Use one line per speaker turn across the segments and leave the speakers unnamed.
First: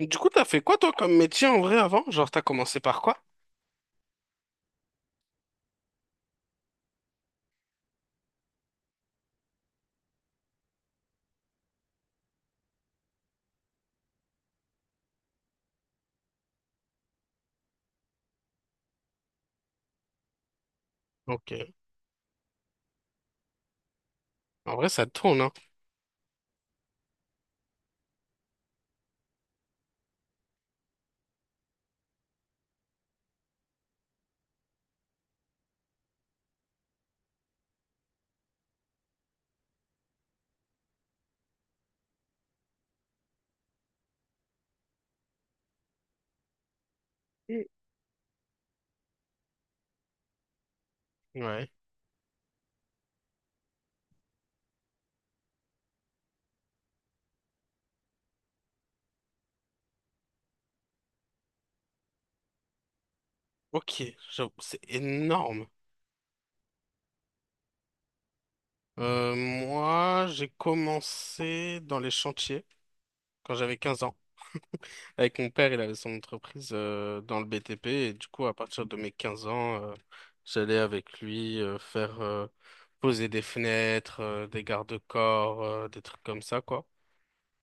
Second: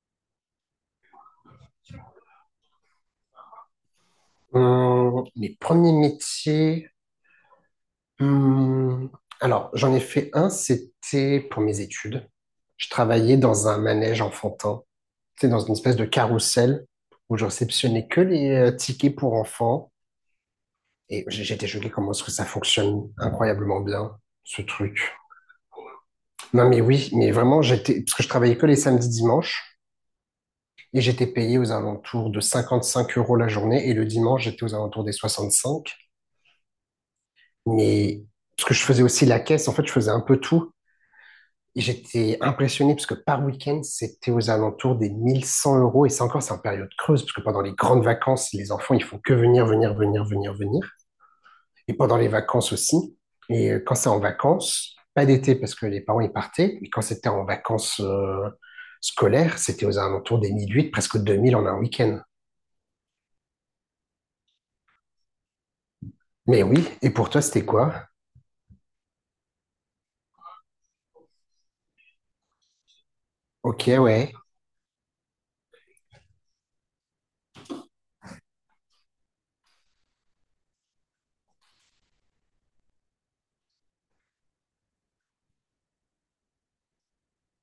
Du coup, t'as fait quoi toi comme métier en vrai avant? Genre, t'as commencé par quoi?
Les premiers métiers. hum, alors, j'en ai fait un, c'était pour mes études. Je travaillais dans un manège enfantin, c'était dans une espèce de carrousel où je réceptionnais que les tickets pour enfants. Et j'étais
Ok.
choqué comment est-ce que ça fonctionne incroyablement bien, ce
En vrai, ça
truc.
tourne, hein?
Non, mais oui, mais vraiment, j'étais, parce que je travaillais que les samedis, dimanches, et j'étais payé aux alentours de 55 euros la journée, et le dimanche, j'étais aux alentours des 65. Mais parce que je faisais aussi la caisse, en fait, je faisais un peu tout. Et j'étais impressionné parce que par week-end, c'était aux alentours des 1 100 euros. Et c'est encore, c'est en période creuse, parce que pendant
Mm.
les grandes vacances, les enfants, ils font que venir, venir, venir, venir, venir.
Ouais.
Et pendant les vacances aussi. Et quand c'est en vacances, pas d'été parce que les parents, ils partaient. Et quand c'était en vacances scolaires, c'était aux alentours des mille huit presque 2 000 en un week-end.
Ok. J'avoue, c'est énorme.
Mais oui, et pour toi, c'était quoi?
Moi, j'ai commencé dans les chantiers quand j'avais
Ok,
15 ans.
ouais.
Avec mon père, il avait son entreprise dans le BTP et du coup, à partir de mes 15 ans, j'allais avec lui faire poser des fenêtres, des garde-corps, des trucs comme ça, quoi.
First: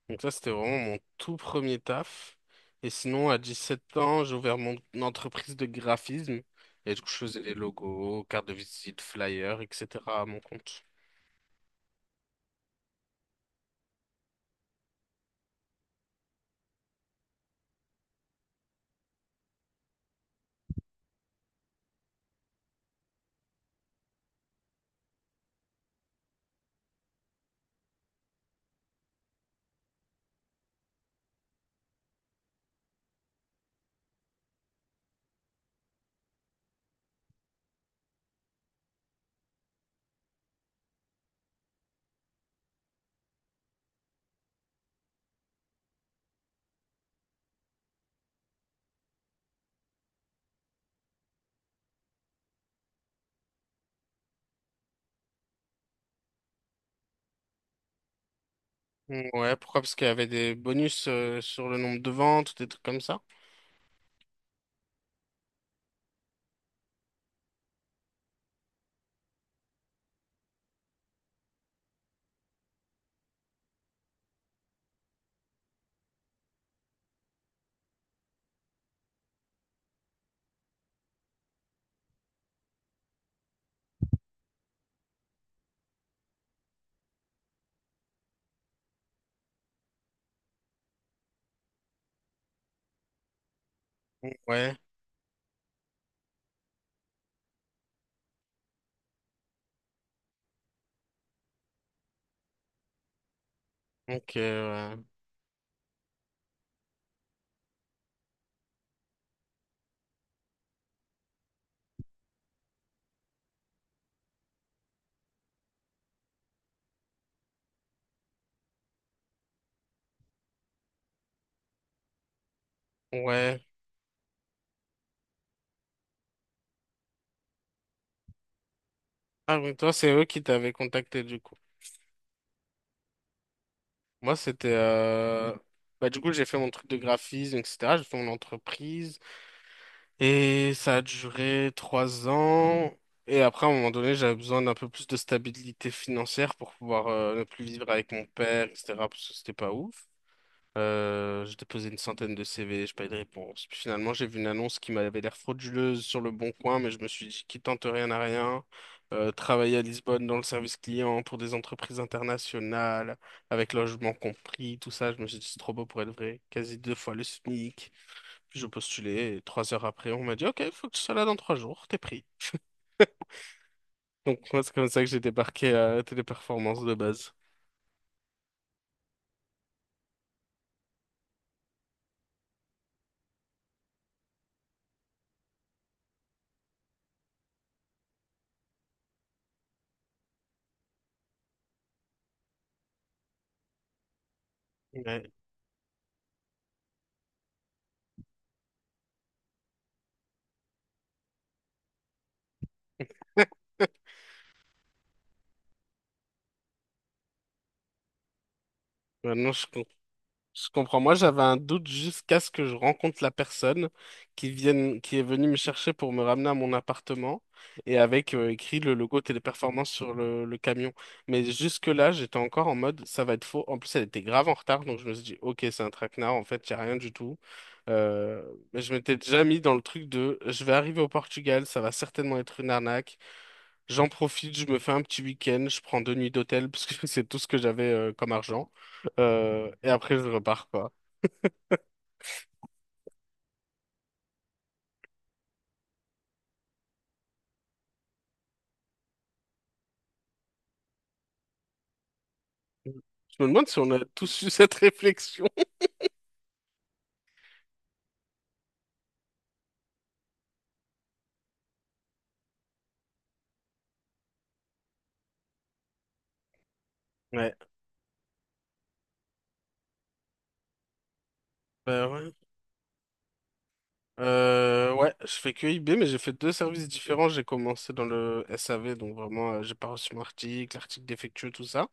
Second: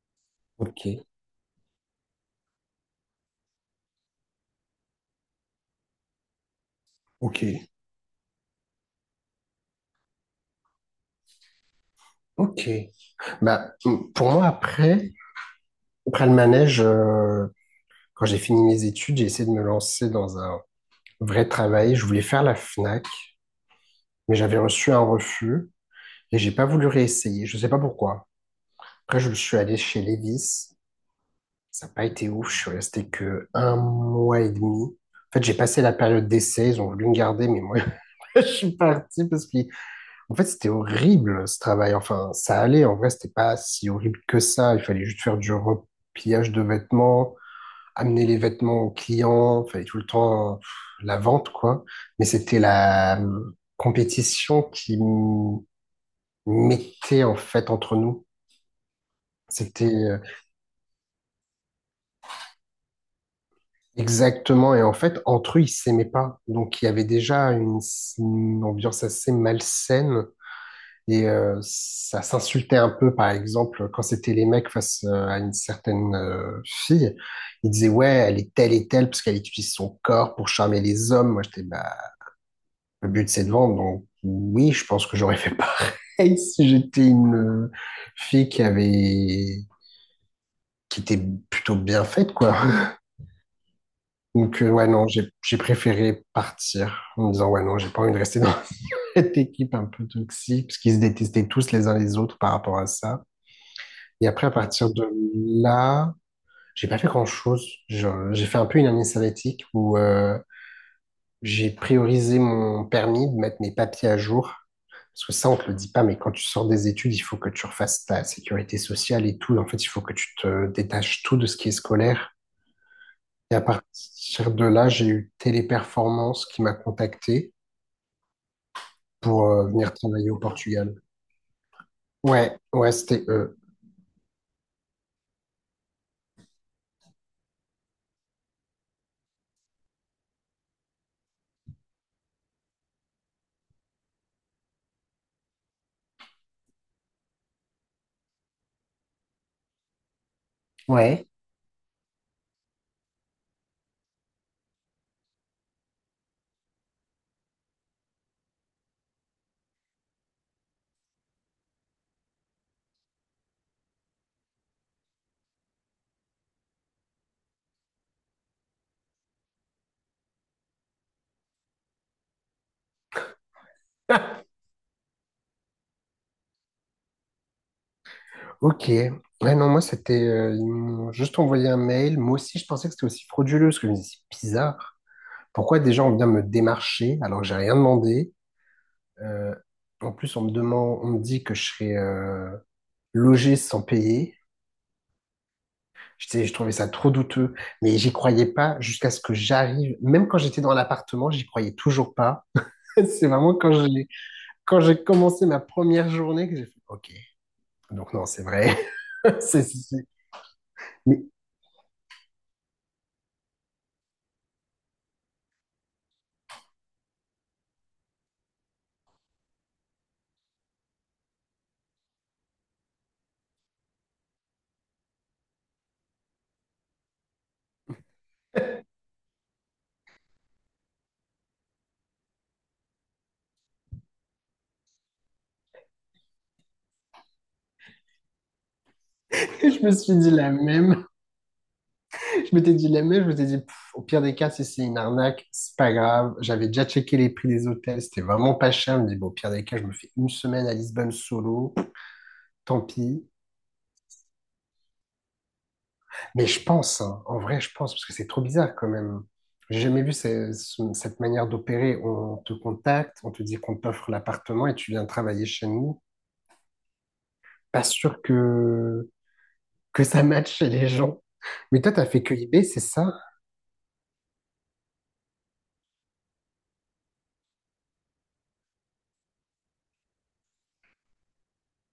Donc ça, c'était vraiment mon
Ok,
tout premier taf. Et sinon, à 17 ans, j'ai ouvert mon entreprise de graphisme et du coup, je faisais
ok,
les logos, cartes de visite, flyers, etc. à mon compte.
ok. Bah, pour moi, après le manège, quand j'ai fini mes études, j'ai essayé de me lancer dans un vrai travail. Je voulais faire la Fnac, mais j'avais reçu un refus et j'ai pas voulu réessayer. Je sais pas pourquoi. Après, je suis allé chez Levis. Ça n'a pas été ouf. Je suis resté que un mois et demi. En fait, j'ai passé la période d'essai. Ils ont voulu me garder, mais moi, je suis parti parce que, en fait, c'était horrible ce travail. Enfin, ça allait. En vrai, c'était pas si horrible que ça. Il fallait juste faire du repliage de vêtements amener les vêtements aux clients, fallait tout le temps pff, la vente, quoi. Mais c'était la compétition qui mettait en fait entre nous.
Mm, ouais, pourquoi?
C'était
Parce qu'il y avait des bonus sur le nombre de ventes, des trucs comme ça.
exactement, et en fait, entre eux, ils s'aimaient pas. Donc, il y avait déjà une, une ambiance assez malsaine. Et ça s'insultait un peu, par exemple, quand c'était les mecs face à une certaine fille. Ils disaient, ouais, elle est telle et telle parce qu'elle utilise son corps pour charmer les hommes. Moi, j'étais, bah, le but, c'est de vendre. Donc, oui, je pense que j'aurais fait pareil si j'étais une fille qui avait, qui était plutôt bien faite, quoi. Donc,
Ouais,
ouais, non, j'ai préféré partir en me disant, ouais, non, j'ai pas envie de rester dans cette équipe un peu toxique, parce qu'ils se détestaient tous les uns les autres par rapport à ça. Et
ok,
après, à partir
ouais.
de là, j'ai pas fait grand-chose. J'ai fait un peu une année sabbatique où j'ai priorisé mon permis de mettre mes papiers à jour. Parce que ça, on ne te le dit pas, mais quand tu sors des études, il faut que tu refasses ta sécurité sociale et tout. En fait, il faut que tu te détaches tout de ce qui est scolaire. Et à
Ouais.
partir de là, j'ai eu Téléperformance qui m'a contacté pour
Ah oui,
venir
toi, c'est eux
travailler au
qui t'avaient
Portugal.
contacté du coup.
Ouais, ouais, c'était eux.
Moi, c'était, bah, du coup, j'ai fait mon truc de graphisme, etc. J'ai fait mon entreprise. Et ça a duré 3 ans. Et après, à un moment donné, j'avais besoin d'un peu plus de stabilité financière pour pouvoir ne plus vivre avec mon père, etc. Parce que c'était pas ouf.
Ouais.
J'ai déposé une centaine de CV, j'ai pas eu de réponse. Puis finalement, j'ai vu une annonce qui m'avait l'air frauduleuse sur le Bon Coin, mais je me suis dit qui tente rien n'a rien. Travailler à Lisbonne dans le service client pour des entreprises internationales, avec logement compris, tout ça, je me suis dit c'est trop beau pour être vrai. Quasi deux fois le SMIC. Puis je postulais et 3 heures après, on m'a dit ok, il faut que tu sois là dans 3 jours, t'es pris. Donc moi, c'est comme ça que j'ai débarqué à Téléperformance de base.
Ok. Ouais, non, moi, c'était. Ils m'ont juste envoyé un mail. Moi aussi, je pensais que c'était aussi frauduleux, parce que je me disais, c'est bizarre. Pourquoi des gens viennent me démarcher alors que j'ai rien demandé? Euh, En plus, on me demande, on me dit que je serais logé sans payer.
Ouais.
Je trouvais ça trop douteux, mais j'y croyais pas jusqu'à ce que j'arrive. Même quand j'étais dans l'appartement, j'y croyais toujours pas. C'est vraiment quand j'ai commencé ma première journée que j'ai fait OK. Donc non, c'est vrai.
Maintenant,
C'est,
je,
c'est- c'est-
Je comprends. Moi,
Mais
j'avais un doute jusqu'à ce que je rencontre la personne qui vienne, qui est venue me chercher pour me ramener à mon appartement et avec écrit le logo Téléperformance sur le camion. Mais jusque-là, j'étais encore en mode ça va être faux. En plus, elle était grave en retard, donc je me suis dit ok, c'est un traquenard. En fait, il n'y a rien du tout. Euh, mais je m'étais déjà mis dans le truc de je vais arriver au Portugal, ça va certainement être une arnaque. J'en profite, je me fais un petit week-end, je prends 2 nuits d'hôtel parce que c'est tout ce que j'avais comme argent. Euh,
je
et
me suis
après, je
dit la
repars, quoi.
même. Je m'étais dit la même. Je m'étais dit pff, au pire des cas, si c'est une arnaque, c'est pas grave. J'avais déjà checké les prix des hôtels. C'était vraiment pas cher. Je me dis bon, au pire des cas, je me fais une semaine à Lisbonne solo. Tant pis.
Je me demande si on a tous eu cette réflexion.
Mais je pense, hein, en vrai, je pense, parce que c'est trop bizarre quand même. J'ai jamais vu cette manière d'opérer. On te contacte, on te dit qu'on t'offre l'appartement et tu viens travailler chez nous.
Ouais,
Pas sûr que ça matche chez les gens. Mais toi, t'as
bah
fait
ouais.
que eBay, c'est ça?
Ouais, je fais que IB, mais j'ai fait deux services différents. J'ai commencé dans le SAV, donc vraiment, j'ai pas reçu mon article, l'article défectueux, tout ça.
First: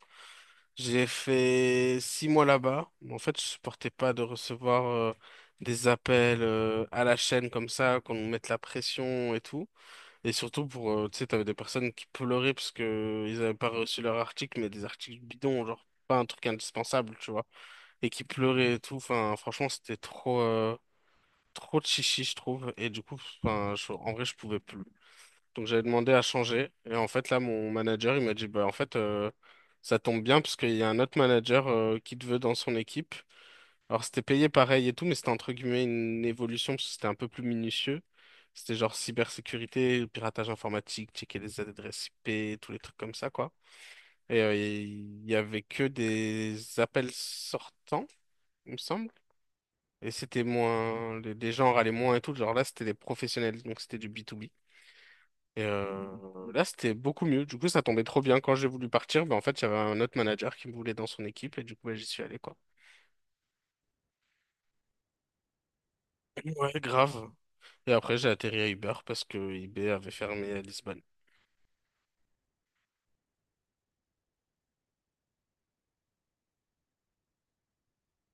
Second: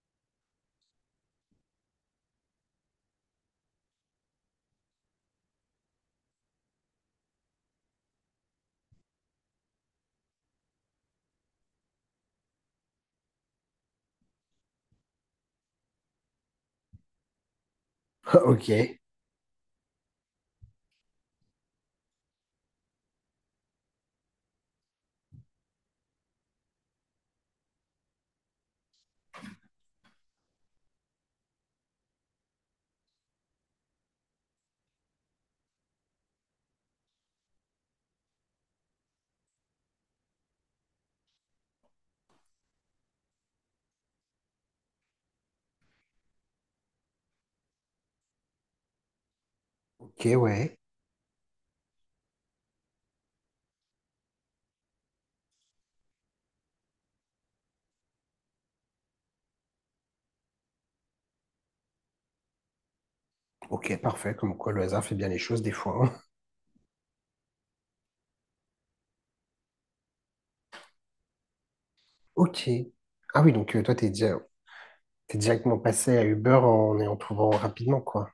J'ai fait 6 mois là-bas. En fait, je supportais pas de recevoir des appels à la chaîne comme ça, qu'on nous mette la pression et tout. Et surtout pour, tu sais, t'avais des personnes qui pleuraient parce que ils avaient pas reçu leur article, mais des articles bidons, genre pas un truc indispensable, tu vois. Et qui
Ok,
pleurait et tout. Enfin, franchement, c'était trop, trop de chichi, je trouve. Et du coup, enfin, en vrai, je pouvais plus. Donc, j'avais demandé à changer. Et en fait, là, mon manager, il m'a dit, bah, en fait, ça tombe bien parce qu'il y a un autre manager, qui te veut dans son équipe. Alors, c'était payé pareil et tout, mais c'était entre guillemets une évolution parce que c'était un peu plus minutieux. C'était genre cybersécurité, piratage informatique, checker les adresses IP, tous les trucs comme ça, quoi. Et il y avait que des appels sortants, il me semble. Et
ok,
c'était
ouais.
moins, les gens râlaient moins et tout. Genre là, c'était des professionnels, donc c'était du B2B. Et là, c'était beaucoup mieux. Du coup, ça tombait trop bien. Quand j'ai voulu partir, ben, en fait, il y avait un autre manager qui me voulait dans son équipe et du coup, ben, j'y suis allé, quoi.
Ok, parfait, comme quoi le hasard fait bien les choses des fois, hein.
Ouais, grave. Et après, j'ai atterri à Uber parce que eBay avait fermé à Lisbonne.
Ok. Ah oui, donc toi, t'es directement passé à Uber en ayant trouvé rapidement, quoi.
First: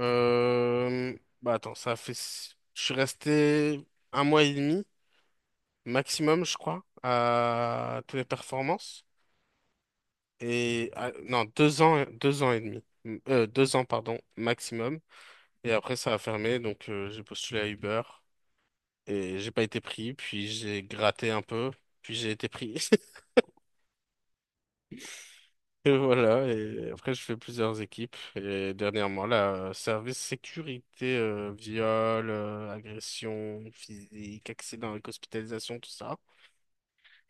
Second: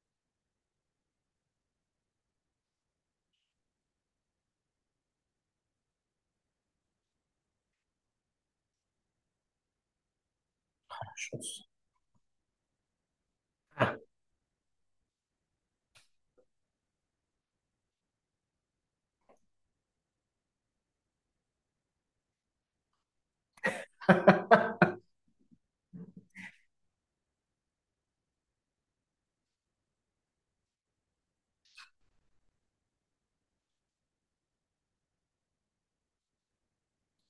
Euh, Bah attends, ça fait, je suis resté un mois et demi maximum, je crois, à Téléperformance. Et
La
non,
chance.
2 ans, deux ans et demi. 2 ans,
Ah,
pardon, maximum. Et après, ça a fermé, donc j'ai postulé à Uber et j'ai pas été pris. Puis j'ai gratté un peu, puis j'ai été pris. Et voilà. Et après, je fais plusieurs équipes. Et dernièrement, là, service sécurité, viol, agression physique, accident avec hospitalisation, tout ça.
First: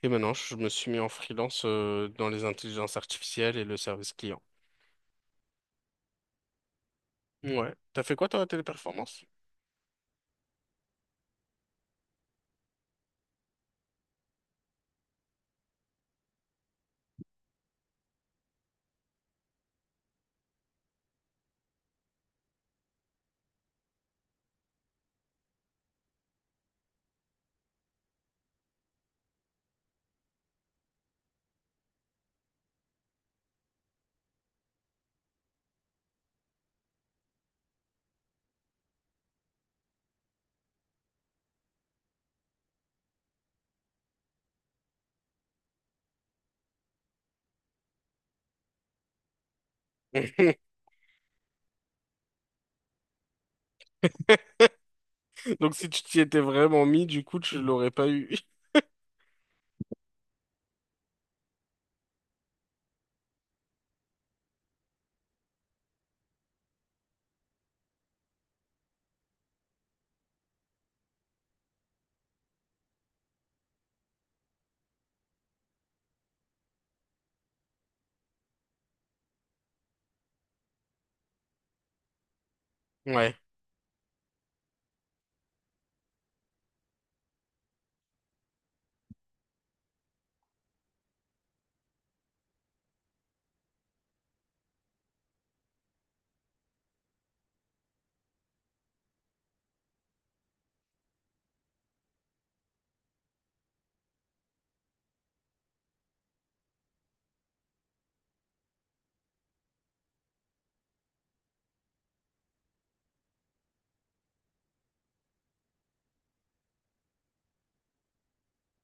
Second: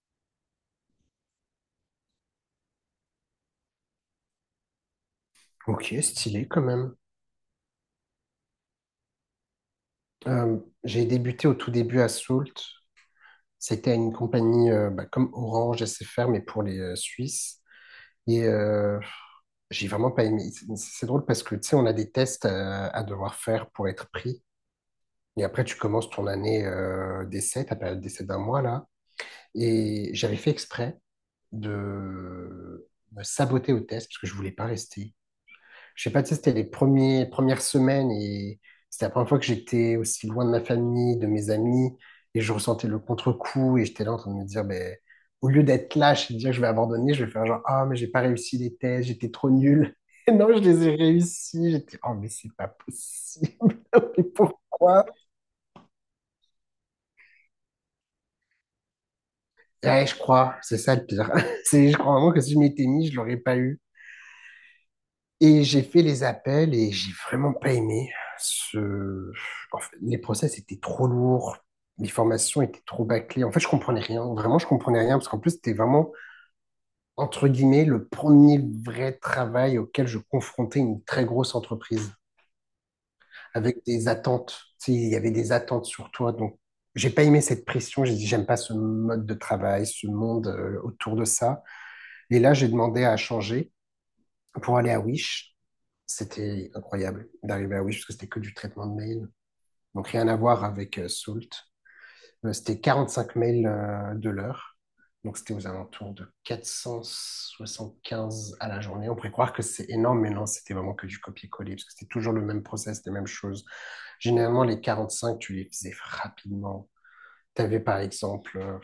Et maintenant, je me suis mis en freelance dans les intelligences artificielles et le service client.
ok, stylé quand même.
Ouais. T'as fait quoi, toi, à Téléperformance?
Euh, j'ai débuté au tout début à Salt. C'était à une compagnie bah, comme Orange SFR, mais pour les Suisses. Et j'ai vraiment pas aimé. C'est drôle parce que, tu sais, on a des tests à devoir faire pour être pris. Et après, tu commences ton année d'essai, ta période d'essai d'un mois, là. Et j'avais fait exprès de me saboter au test parce que je voulais pas rester. Je sais pas, tu sais, c'était premières semaines et c'était la première fois que j'étais aussi loin de ma famille, de mes amis et je ressentais le contre-coup et j'étais là en train de me dire, ben, au lieu d'être lâche et de dire que je vais abandonner, je vais faire genre, ah, mais j'ai pas réussi les tests, j'étais trop nul. Et non, je les ai réussis. J'étais, oh, mais c'est pas possible. Mais pourquoi?
Donc, si tu t'y étais vraiment mis, du coup, tu l'aurais pas eu.
Ouais, je crois, c'est ça le pire. C'est, je crois vraiment que si je m'étais mis, je l'aurais pas eu. Et j'ai fait les appels et j'ai vraiment pas aimé ce... en fait, les process étaient trop lourds, les formations étaient trop bâclées. En fait, je comprenais rien. Vraiment, je comprenais rien parce qu'en plus, c'était vraiment, entre guillemets, le premier vrai travail auquel je confrontais une très grosse entreprise
Ouais.
avec des attentes. Tu sais, il y avait des attentes sur toi. Donc, j'ai pas aimé cette pression. J'ai dit, j'aime pas ce mode de travail, ce monde autour de ça. Et là, j'ai demandé à changer pour aller à Wish. C'était incroyable d'arriver à Wish parce que c'était que du traitement de mail. Donc rien à voir avec Salt. C'était 45 mails de l'heure. Donc c'était aux alentours de 475 à la journée. On pourrait croire que c'est énorme, mais non, c'était vraiment que du copier-coller parce que c'était toujours le même process, les mêmes choses. Généralement, les 45, tu les faisais rapidement. Tu avais par exemple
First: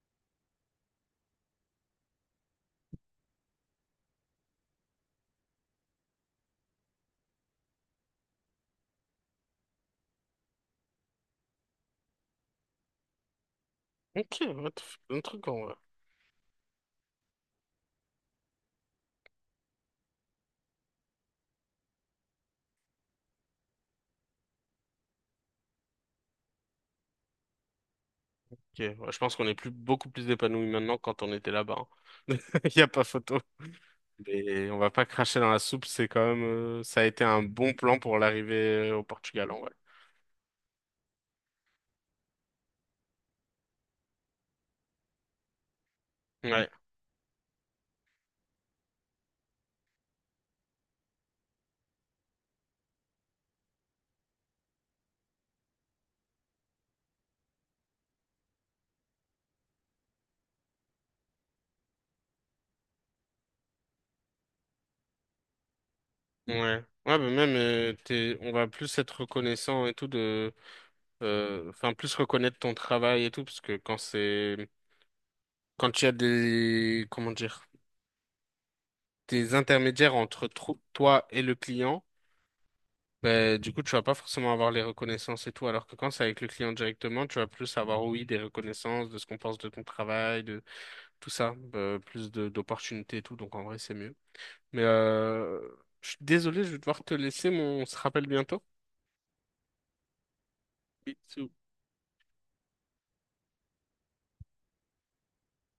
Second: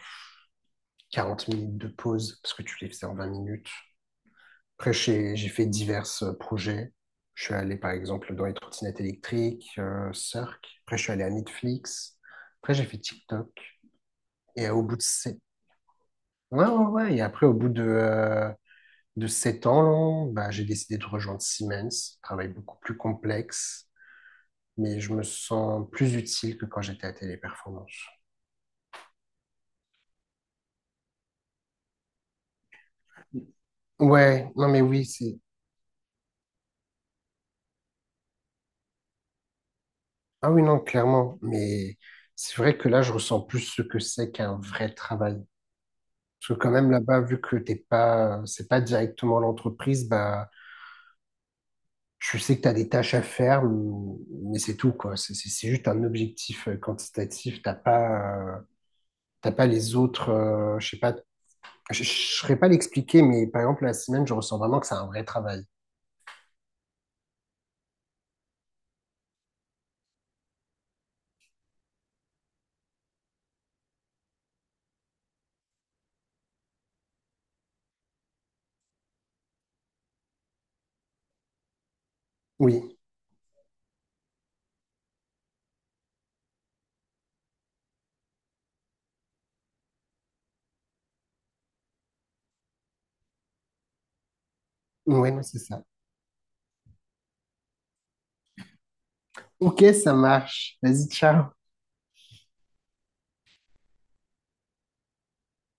40 minutes de pause parce que tu les faisais en 20 minutes. Après, j'ai fait divers projets. Je suis allé, par exemple, dans les trottinettes électriques, Cirque. Après, je suis allé à Netflix. Après, j'ai fait TikTok.
Ok,
Et
ouais, t'as
au bout
fait
de
plein
sept...
de en vrai.
Ouais, ouais, ouais. Et après, au bout de 7 ans, là, bah, j'ai décidé de rejoindre Siemens. Travail beaucoup plus complexe, mais je me sens plus utile que quand j'étais à Téléperformance.
Ok, ouais, je pense qu'on est plus, beaucoup plus épanouis maintenant que quand on était là-bas, hein. Il y a pas photo.
Ouais, non,
Mais on
mais
va
oui,
pas
c'est...
cracher dans la soupe, c'est quand même, ça a été un bon plan pour l'arrivée au Portugal en vrai.
Ah oui, non, clairement. Mais c'est vrai que là, je ressens plus ce que c'est qu'un vrai travail. Parce que
Ouais,
quand même là-bas, vu que t'es pas, c'est pas directement l'entreprise, bah, je sais que tu as des tâches à faire, mais c'est tout, quoi. C'est juste un objectif quantitatif. T'as pas les autres, je sais pas, je saurais pas l'expliquer, mais par exemple, la semaine, je ressens vraiment que c'est un vrai travail.
ouais. Ouais, mais même, on va plus être reconnaissant et tout de, enfin, plus reconnaître ton travail et tout, parce que quand c'est, quand il y a des, comment dire, des intermédiaires entre toi et le client,
Oui,
ben, du coup, tu vas pas forcément avoir les reconnaissances et tout, alors que quand c'est avec le client directement, tu vas plus avoir, oui, des reconnaissances de ce qu'on pense de ton travail, de tout ça, plus de d'opportunités et tout, donc en vrai, c'est mieux. Mais
ouais, non, c'est ça.
je suis désolé, je vais devoir te laisser, mais on se rappelle bientôt.
Ok, ça marche. Vas-y, ciao.
Oui,